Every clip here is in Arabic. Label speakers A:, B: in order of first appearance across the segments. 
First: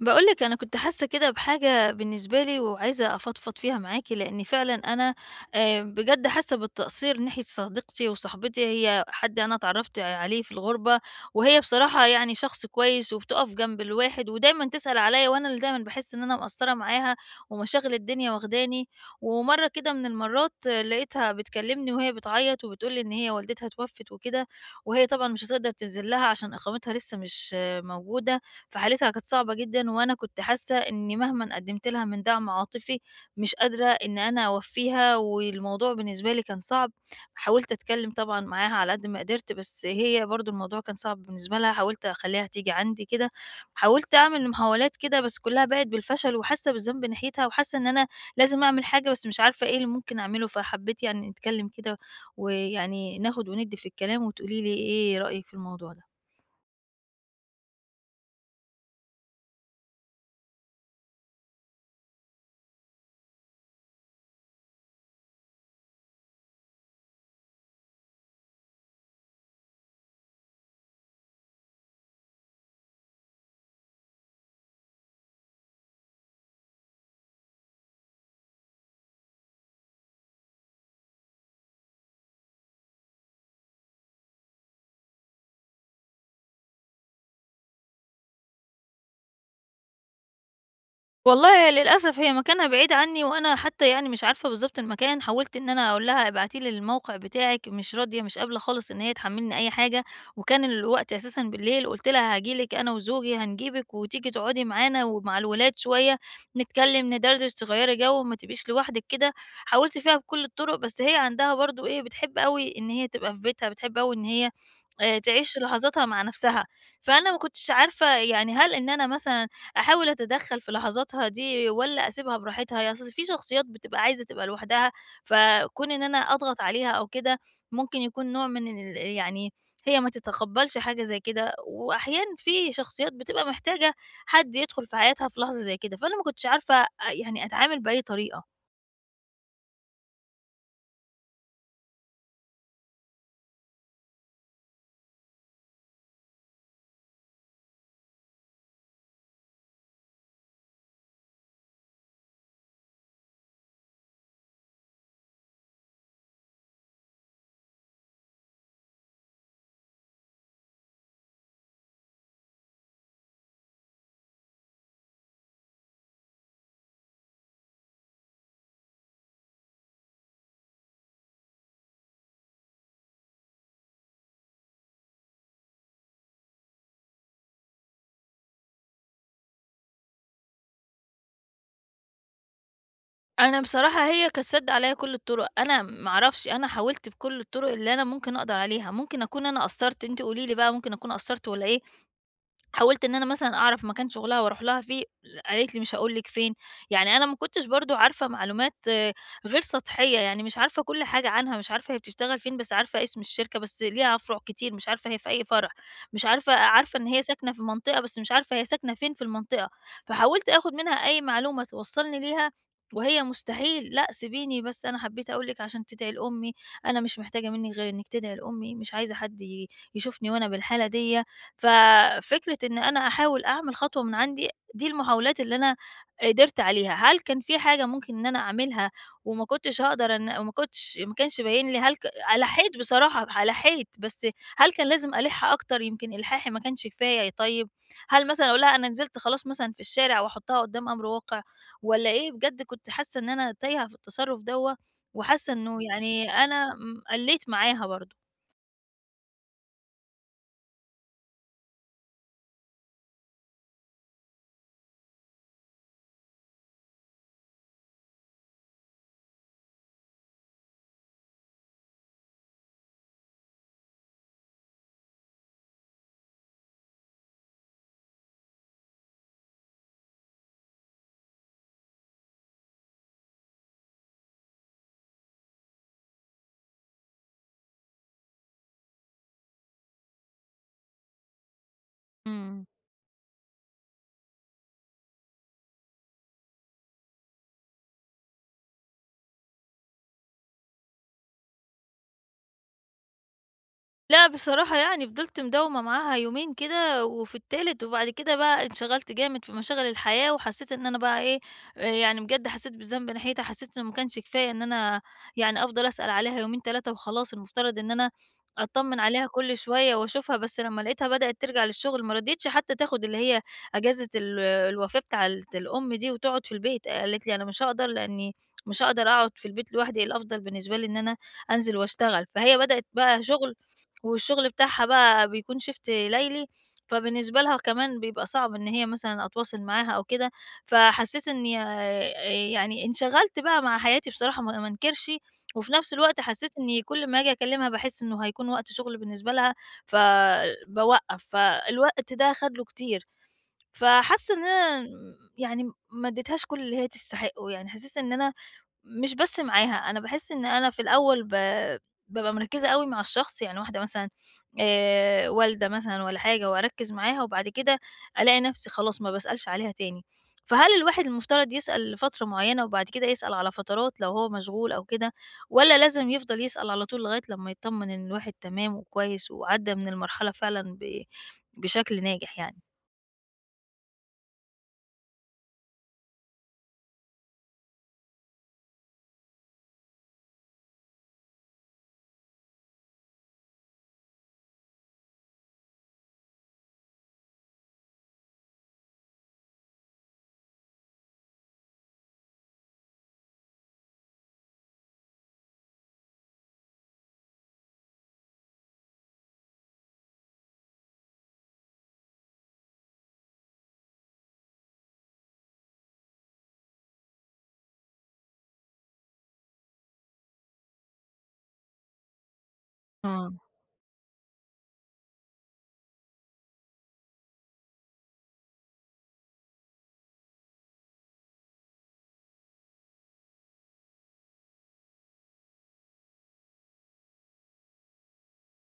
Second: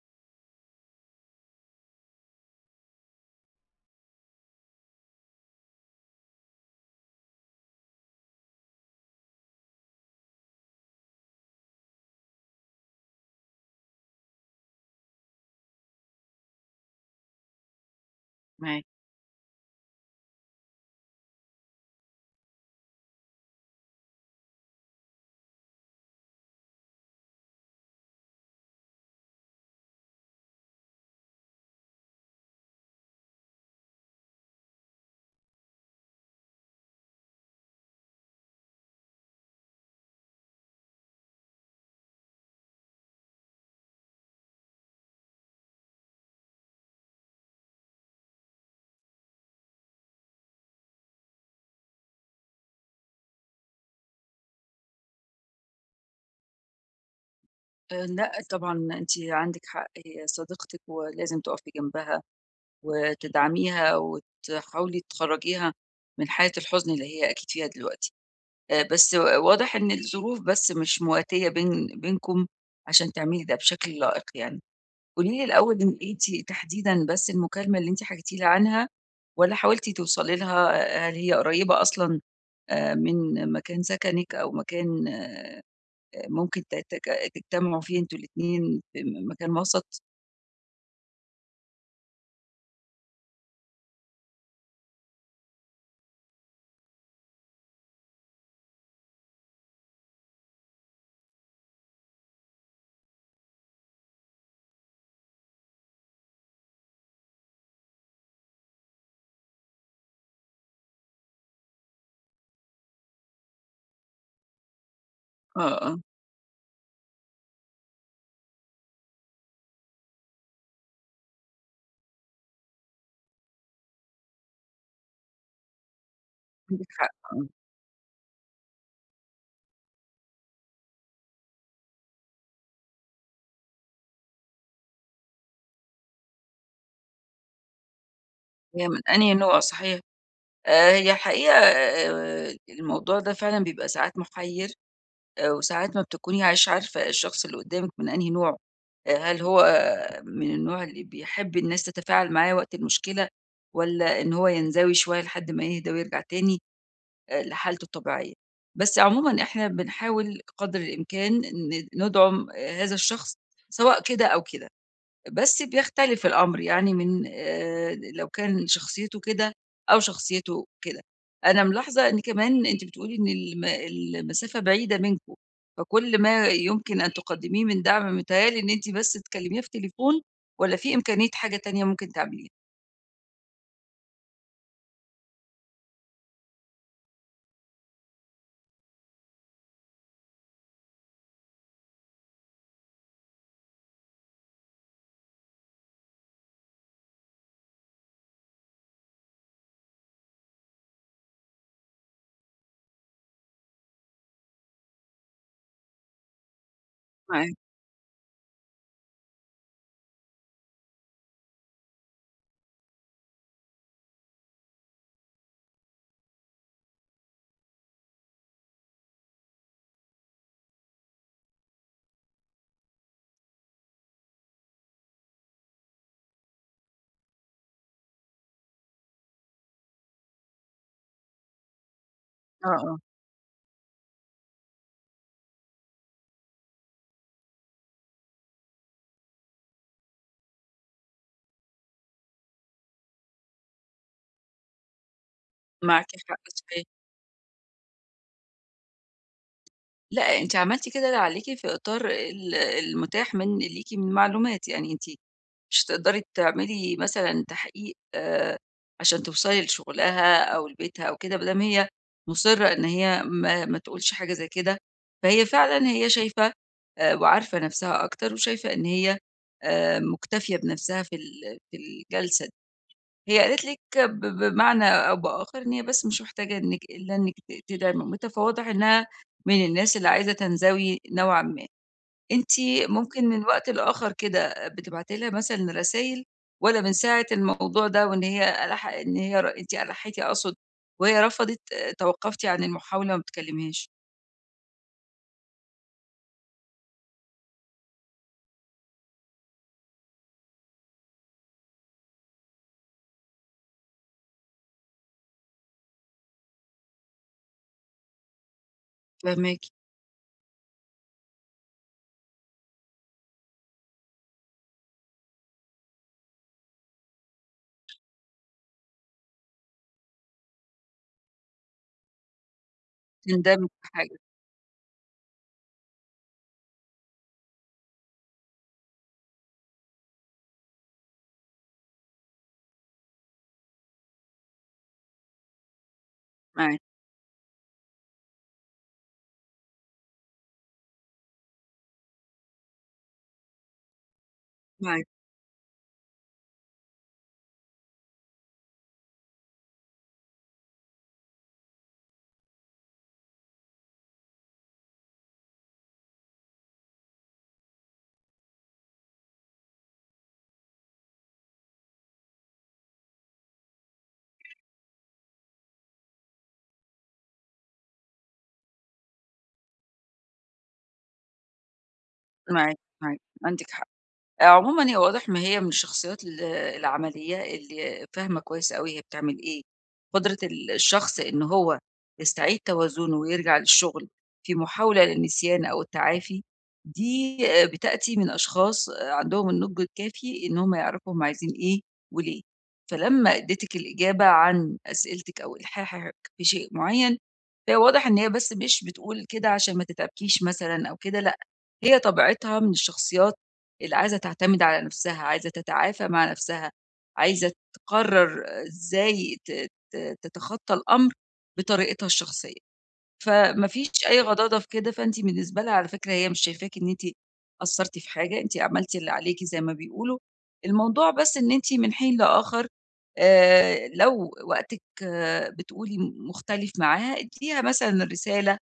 A: باقول لِك أنا كنت حاسة كده بحاجة بالنسبة لي وعايزة أفضفض فيها معاكِ، لإن فعلًا أنا بجد حاسة بالتقصير ناحية صديقتي وصاحبتي، هي حد أنا اتعرّفت عليه في الغُربة، وهي بصراحة يعني شخص كويس وبتُقف جنب الواحد ودايمًا تسأل عليّا، وأنا اللي دايمًا باحس إن أنا مقصّرة معاها ومشاغل الدنيا
B: معاكِ.
A: واخداني، ومرّة كده من المرّات لقيتها بتكلّمني وهي بتعيّط وبتقول لي إن هي والدتها اتوفّت وكده، وهي طبعًا مش هتقدر تنزل لها عشان إقامتها لسه مش موجودة. فحالتها كانت صعبة جدًا، وأنا كنت حاسة إني مهمًا قدّمت لها من دعم عاطفي مش قادرة إن أنا أوفّيها، والموضوع بالنسبة لي كان صعب، حاولت أتكلّم طبعًا معاها على قد ما قدرت، بس هي برضه الموضوع كان صعب بالنسبة لها، حاولت أخلّيها تيجي عندي كده، حاولت أعمل محاولات كده بس كلّها بَاءت بالفشل، وحاسة بالذنب ناحيتها، وحاسة إن أنا لازم أعمل حاجة بس مش عارفة إيه اللي ممكن أعمله، فحبّيت يعني نتكلّم كده، ويعني ناخد وندّي في الكلام، وتقولي لي إيه رأيِك في الموضوع ده.
B: لأ طبعًا أنتِ عندِك حق، هي صديقتِك ولازم تُقفي جنبها وتدعميها وتحاولي تخرّجيها من حالة الحزن اللي هي أكيد فيها دلوقتي. بس واضح إن الظروف بس مش مواتية بينكم عشان تعملي ده بشكل لائق يعني. قولي لي الأول إن أنتِ تحديدًا بس المكالمة اللي أنتِ حكيتِ لي عنها والّا حاولتِ توصلي لها، هل هي قريّبة أصلًا من مكان سكنِك أو مكان ممكن ت تج تجتمعوا فيه أنتم الاتنين في مكان وسط.
A: والله للأسف هي مكانها بعيد عني، وأنا حتى يعني مش عارفة بالضبط المكان، حاولت إن أنا أقول لها ابعتي لي الموقع بتاعِك، مش راضية، مش قابلة خالص إن هي تحمّلني أي حاجة، وكان الوقت أساسًا بالليل، قُلت لها هاجي لِك أنا وزوجي هنجيبِك وتيجي تقعدي معانا ومع الولاد شوية، نتكلم، ندردش، تغيّري جو، ما تبقيش لوحدِك كده، حاولت فيها بكل الطرق، بس هي عندها برضه إيه، بتحب أوي إن هي تبقى في بيتها، بتحب أوي إن هي تعيش
B: آه، آه،
A: لحظاتها مع نفسها، فأنا ما كنتش عارفة يعني هل إن أنا مثلًا أحاول أتدخّل في لحظاتها دي والّا أسيبها براحتها؟ هي أصل في شخصيات بتبقى عايزة تبقى لوحدها، فكون إن أنا أضغط
B: عندِك
A: عليها أو
B: حق
A: كده
B: آه.
A: ممكن يكون نوع من ال يعني هي ما تتقبّلش حاجة زي كده، وأحيان في شخصيات بتبقى محتاجة حد يدخُل في حياتها في لحظة زي كده، فأنا ما كنتش عارفة يعني أتعامل بأي طريقة.
B: هي من أنهي نوع صحيح؟ هي الحقيقة الموضوع ده فعلًا بيبقى ساعات محيّر وساعات ما بتكونيش عارفة الشخص اللي قدّامِك من أنهي نوع، هل هو من النوع اللي بيحب الناس تتفاعل معاه وقت المشكلة والّا إن هو ينزوي شوية لحد ما يهدى ويرجع تاني؟ لحالته الطبيعية. بس عمومًا إحنا بنحاول قدر الإمكان ندعم آه، هذا الشخص سواء كده أو كده، بس بيختلف الأمر يعني من لو كان شخصيته كده أو شخصيته كده. أنا ملاحظة إن كمان أنتِ بتقولي إن المسافة بعيدة منكم، فكل ما يمكن أن تقدميه من دعم متهيأ لي إن أنتِ بس تكلميها في تليفون والّا في إمكانية حاجة تانية ممكن تعمليها؟
A: أنا بصراحة هي كانت سادّة عليّا كل الطُرق، أنا ما أعرفش، أنا حاولت بكل الطُرق اللي أنا ممكن أقدر عليها، ممكن أكون أنا قصّرت، أنتِ قولي لي بقى ممكن أكون قصّرت والّا إيه، حاولت إن أنا مثلًا أعرف مكان شغلها وأروح لها فيه، قالت لي: "مش هاقول لِك فين." يعني أنا ما كنتش برضه عارفة معلومات غير سطحية، يعني مش عارفة كل حاجة عنها، مش عارفة هي بتشتغل فين، بس عارفة اسم الشركة، بس ليها فروع كتير، مش عارفة هي في أي فرع، مش عارفة إن هي ساكنة
B: معاك،
A: في منطقة، بس مش عارفة هي ساكنة فين في المنطقة. فحاولت آخد منها أي معلومة توصّلني ليها، وهي مستحيل، "لأ سيبيني بس أنا حبيت أقول لِك عشان تدعي لأمي، أنا مش محتاجة منِّك غير إنِّك تدعي لأمي، مش عايزة حد يشوفني وأنا بالحالة ديّة." ففكرة إن أنا أحاول أعمل خطوة من عندي، دي المحاولات اللي أنا قدرت عليها، هل كان في حاجة ممكن إن أنا أعملها وما كنتش ما كانش باين لي هل ك
B: آه،
A: لَحيت
B: آه.
A: بصراحة، لَحيت، بس هل كان لازم ألِح أكتر يمكن إلحاحي ما كانش كفاية طيب؟ هل مثلًا أقول لها أنا نزلت خلاص مثلًا في الشارع وأحطها قدّام أمر واقع والّا إيه؟ بجد كنت حاسة إن أنا تايهة في التصرُّف دوّة وحاسة إنه
B: معاكِ
A: يعني
B: حق.
A: أنا قلّيت معاها برضه.
B: لأ، أنتِ عملتِ كده اللي عليكِ في إطار المتاح من ليكِ من معلومات، يعني أنتِ مش هتقدري تعملي مثلًا تحقيق عشان توصلي لشغلها أو لبيتها أو كده، ما دام هي مُصرة إن هي ما تقولش حاجة زي كده، فهي فعلًا هي شايفة وعارفة نفسها أكتر وشايفة إن هي مُكتفية بنفسها في في الجلسة. هي قالت لِك بمعنى أو بآخر إن هي بس مش محتاجة إنِّك إلا إنِّك تدعمي مامتها، فواضح إنها من الناس اللي عايزة تنزوي نوعًا ما. أنتِ
A: إمم.
B: ممكن من وقت لآخر كده بتبعتي لها مثلًا رسايل والّا من ساعة الموضوع ده وإن هي ألح إن هي ر أنتِ ألحّيتِ أقصد وهي رفضت توقّفتِ عن المحاولة وما بتكلميهاش؟
A: لأ بصراحة يعني فضلت مداومة معاها يومين كده، وفي التالت وبعد كده بقى انشغلت جامد في مشاغل الحياة، وحسيت إن أنا بقى إيه، يعني بجد حسيت بالذنب ناحيتها، حسيت إنه ما كانش كفاية إن أنا يعني أفضل أسأل عليها يومين 3 وخلاص، المفترض إن أنا أطمن عليها كل
B: فاهماكِ،
A: شوية وأشوفها، بس لمّا لقيتها بدأت ترجع للشغل ما رضيتش حتى تاخد اللي هي أجازة الوفاة بتاعة الأم دي وتقعد في البيت، آه، قالت لي: "أنا مش هاقدر لإني مش هاقدر أقعد في البيت لوحدي، الأفضل بالنسبة لي إن أنا أنزل وأشتغل." فهي بدأت بقى شغل
B: تندمي في حاجة،
A: والشغل بتاعها بقى بيكون shift ليلي، فبالنسبة لها كمان بيبقى صعب إن هي مثلًا أتواصل معاها أو كده، فحسيت إني يعني انشغلت بقى مع حياتي بصراحة ما أنكرش، وفي نفس الوقت حسيت
B: معاكِ،
A: إني كل ما آجي أكلمها باحس إنه هيكون وقت شغل بالنسبة لها، فباوقّف، فالوقت ده خد له كتير، فحاسة إن أنا
B: معاكِ،
A: يعني ما اديتهاش كل اللي هي تستحقه، يعني حسيت إن أنا مش بس معاها، أنا باحس إن أنا في الأول بابقى مركّزة أوي مع الشخص، يعني واحدة مثلًا والدة مثلًا والّا حاجة وأركّز معاها وبعد كده ألاقي نَفْسي خلاص ما باسألش عليها تاني. فهل الواحد المفترض يسأل لفترة معيّنة وبعد كده يسأل على فترات لو هو مشغول أو كده، والّا لازم يفضل يسأل على طول لغاية لمّا يتطمن إن الواحد تمام وكويس وعدّى من المرحلة فعلًا بشكل ناجح يعني؟
B: معاكِ، معاكِ، عندِك حق. عمومًا هي واضح إن هي من الشخصيات العمليّة اللي فاهمة كويس أوي هي بتعمل إيه، قدرة الشخص إن هو يستعيد توازنه ويرجع للشغل في محاولة للنسيان أو التعافي، دي بتأتي من أشخاص آه، عندهم النضج الكافي إن هم يعرفوا هم عايزين إيه وليه، فلمّا اديتِك الإجابة عن أسئلتِك أو إلحاحِك في شيء معيّن، فهي واضح إن هي بس مش بتقول كده عشان ما تتعبكيش مثلًا أو كده لأ، هي طبيعتها من الشخصيات اللي عايزة تعتمد على نفسها، عايزة تتعافى مع نفسها، عايزة تقرّر إزاي ت ت تتخطّى الأمر بطريقتها الشخصية،
A: آه،
B: فما فيش أي غضاضة في كده، فأنتِ بالنسبة لها على فكرة هي مش شايفاكِ إن أنتِ قصّرتِ في حاجة، أنتِ عملتِ اللي عليكِ زي ما بيقولوا، الموضوع بس إن أنتِ من حين لآخر لو وقتِك آه، بتقولي مختلف معاها، ادّيها مثلًا رسالة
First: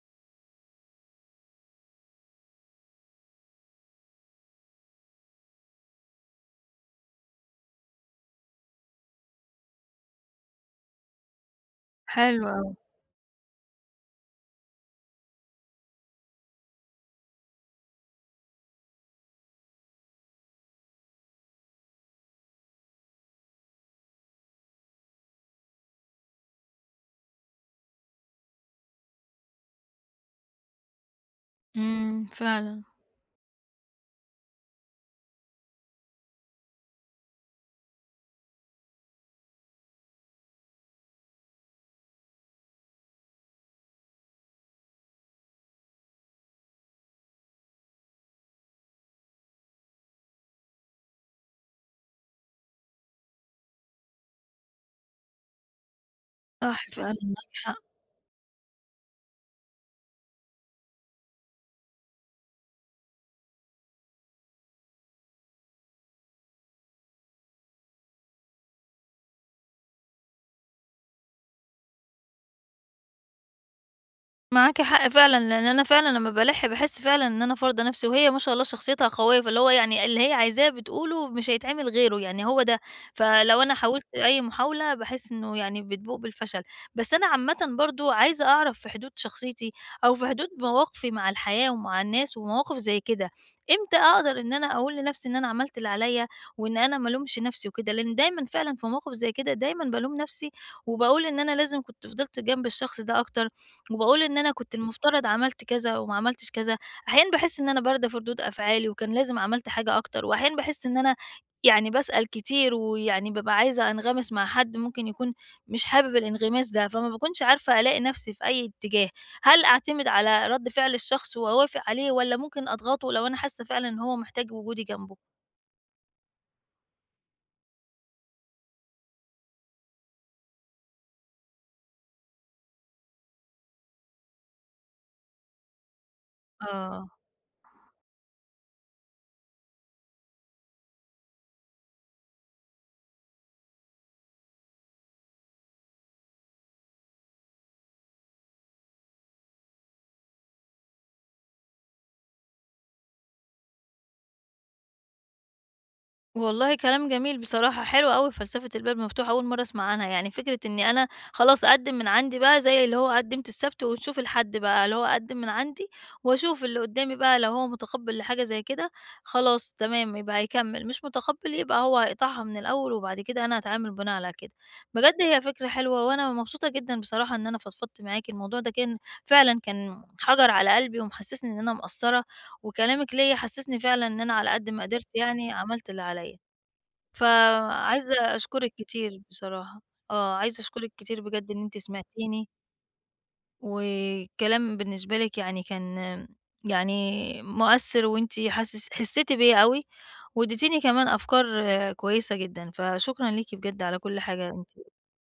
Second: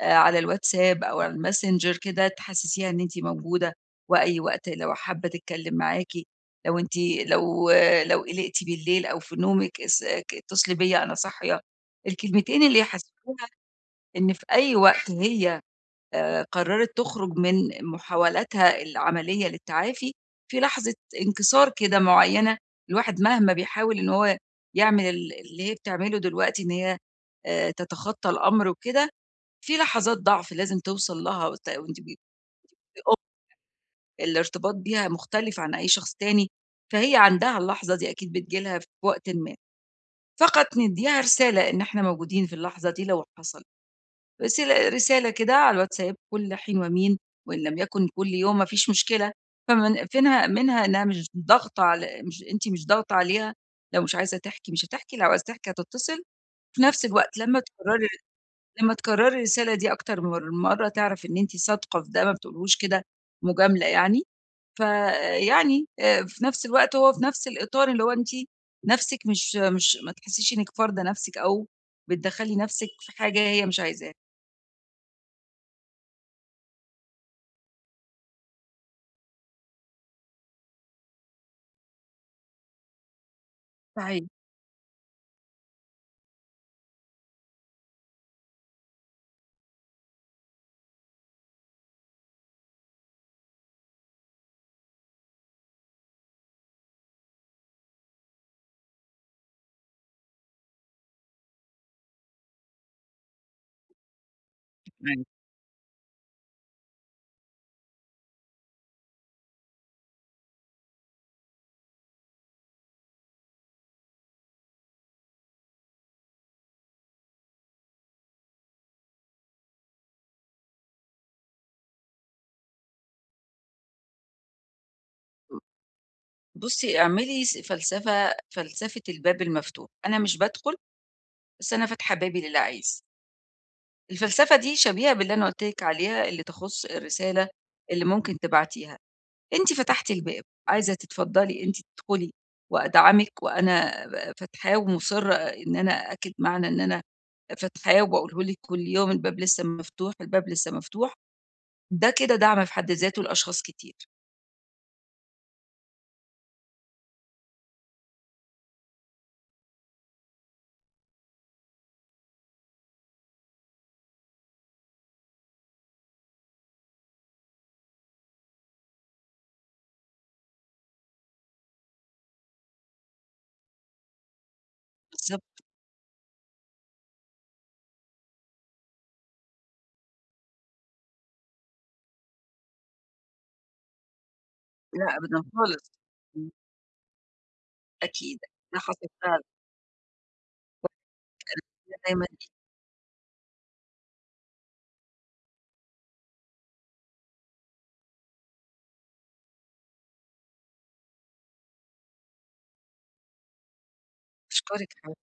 B: على الواتساب أو على الماسنجر كده تحسّسيها إن أنتِ موجودة، وأي وقت لو حابة تتكلّم معاكِ، لو أنتِ لو آه، لو قلقتِ بالليل أو في نومِك اس ك اتصلي بيّا أنا صاحية،
A: حلو
B: الكلمتين
A: أوي.
B: اللي يحسّسوها إن في أي وقت هي قرّرت تخرج من محاولاتها العملية للتعافي، في لحظة انكسار كده معيّنة، الواحد مهما بيحاول إن هو يعمل اللي هي بتعمله دلوقتي إن هي تتخطّى الأمر وكده، في لحظات ضعف لازم توصل لها وأنتِ
A: إمم، فعلًا،
B: الارتباط بيها مختلف عن أي شخص تاني، فهي عندها اللحظة دي أكيد بتيجي لها في وقتٍ ما، فقط ندّيها رسالة إن إحنا موجودين في اللحظة دي لو حصل، رسالة كده على الواتساب كل حين ومين، وإن لم يكن كل يوم ما فيش مشكلة، فمن فينها منها إنها مش أنتِ مش ضاغطة عليها، لو مش عايزة تحكي مش هتحكي، لو عايزة تحكي هتتصل، في
A: صح
B: نفس
A: فعلًا
B: الوقت
A: معاكِ حق.
B: لمّا تكرّري الرسالة دي أكتر من مرّة تعرف إن أنتِ صادقة في ده، ما بتقوليهوش كده مجاملة يعني. فيعني في نفس الوقت هو في نفس الإطار اللي هو أنتِ نَفْسِك مش ما تحسّيش إنِّك فارضة نَفْسِك أو بتدخّلي نَفْسِك في حاجة هي مش عايزاها.
A: معاكِ حق فعلًا، لإن أنا فعلًا لمّا بالاحّ باحس فعلًا إن أنا فارضة نفسي، وهي ما شاء الله شخصيتها قوية، فاللي هو يعني اللي هي عايزاه بتقوله مش هيتعمل غيره، يعني هو ده. فلو أنا حاولت
B: صحيح.
A: أي محاولة باحس إنه يعني بتبوء بالفشل. بس أنا عامةً برضه عايزة أعرف في حدود شخصيتي، أو في حدود مواقفي مع الحياة ومع الناس ومواقف زي كده، إمتى أقدر إن أنا أقول لنفسي إن أنا عملت اللي عليَّ، وإن أنا ما الومش نفسي وكده؟ لإن دايمًا فعلًا في مواقف زي كده دايمًا بالوم نفسي، وباقول إن أنا لازم كنت فضلت جنب الشخص ده أكتر، وباقول إن أنا كنت المفترض
B: معاكِ.
A: عملت كذا وما عملتش كذا، أحيانًا باحس إن أنا باردة في ردود أفعالي وكان لازم عملت حاجة أكتر، وأحيانًا باحس إن أنا يعني باسأل كتير ويعني بابقى عايزة أنغمس مع حد ممكن يكون مش حابب الانغماس ده، فما باكونش عارفة ألاقي نفسي في أي اتجاه، هل أعتمد على رد فعل الشخص وأوافق عليه والّا ممكن أضغطه لو أنا حاسة فعلًا إن هو محتاج وجودي جنبه؟
B: بُصّي، اعملي فلسفة الباب المفتوح، أنا مش بادخل، بس أنا فاتحة بابي للي عايز. الفلسفة دي شبيهة باللي أنا قُلت لِك عليها اللي تخُص
A: آه.
B: الرسالة اللي ممكن تبعتيها. أنتِ فتحتِ الباب، عايزة تتفضّلي أنتِ تدخلي وأدعمِك وأنا فاتحاه ومُصرّة إن أنا أأكد معنى إن أنا فاتحاه وباقوله لِك كل يوم الباب لسه مفتوح، الباب لسه مفتوح، ده كده دعم في حد ذاته لأشخاص كتير.
A: والله كلام جميل بصراحة، حلو أوي فلسفة الباب مفتوح أول مرّة أسمع عنها، يعني فكرة إني أنا خلاص أقدّم من عندي بقى زي اللي هو قدّمت السبت ونشوف الحد بقى، اللي هو أقدّم من عندي وأشوف اللي قدّامي بقى لو هو متقبّل لحاجة زي كده خلاص تمام يبقى هيكمّل، مش متقبّل يبقى هو هيقطعها من الأول وبعد كده أنا هاتعامل بناء على كده. بجد هي
B: بالضبط،
A: فكرة حلوة وأنا مبسوطة جدًا بصراحة إن أنا فضفضت معاكِ، الموضوع ده كان فعلًا كان حَجَر على قلبي ومحسّسني إن أنا مقصّرة وكلامِك ليّا حسّسني فعلًا إن أنا على قد ما قدرت
B: لأ أبدًا
A: يعني عملت
B: خالص،
A: اللي عليّا.
B: إمم،
A: فعايزة
B: أكيد،
A: أشكرِك
B: ده حصل
A: كتير
B: فعلًا،
A: بصراحة، آه، عايزة أشكرِك كتير بجد إن أنتِ
B: أنا دايمًا
A: سمعتيني، والكلام بالنسبة لِك يعني كان يعني مؤثّر وأنتِ حاسس حسّيتِ بيّا أوي، وادّيتيني كمان أفكار كويسة جدًا، فشكرًا ليكِ بجد على كل حاجة أنتِ
B: أشكرِك على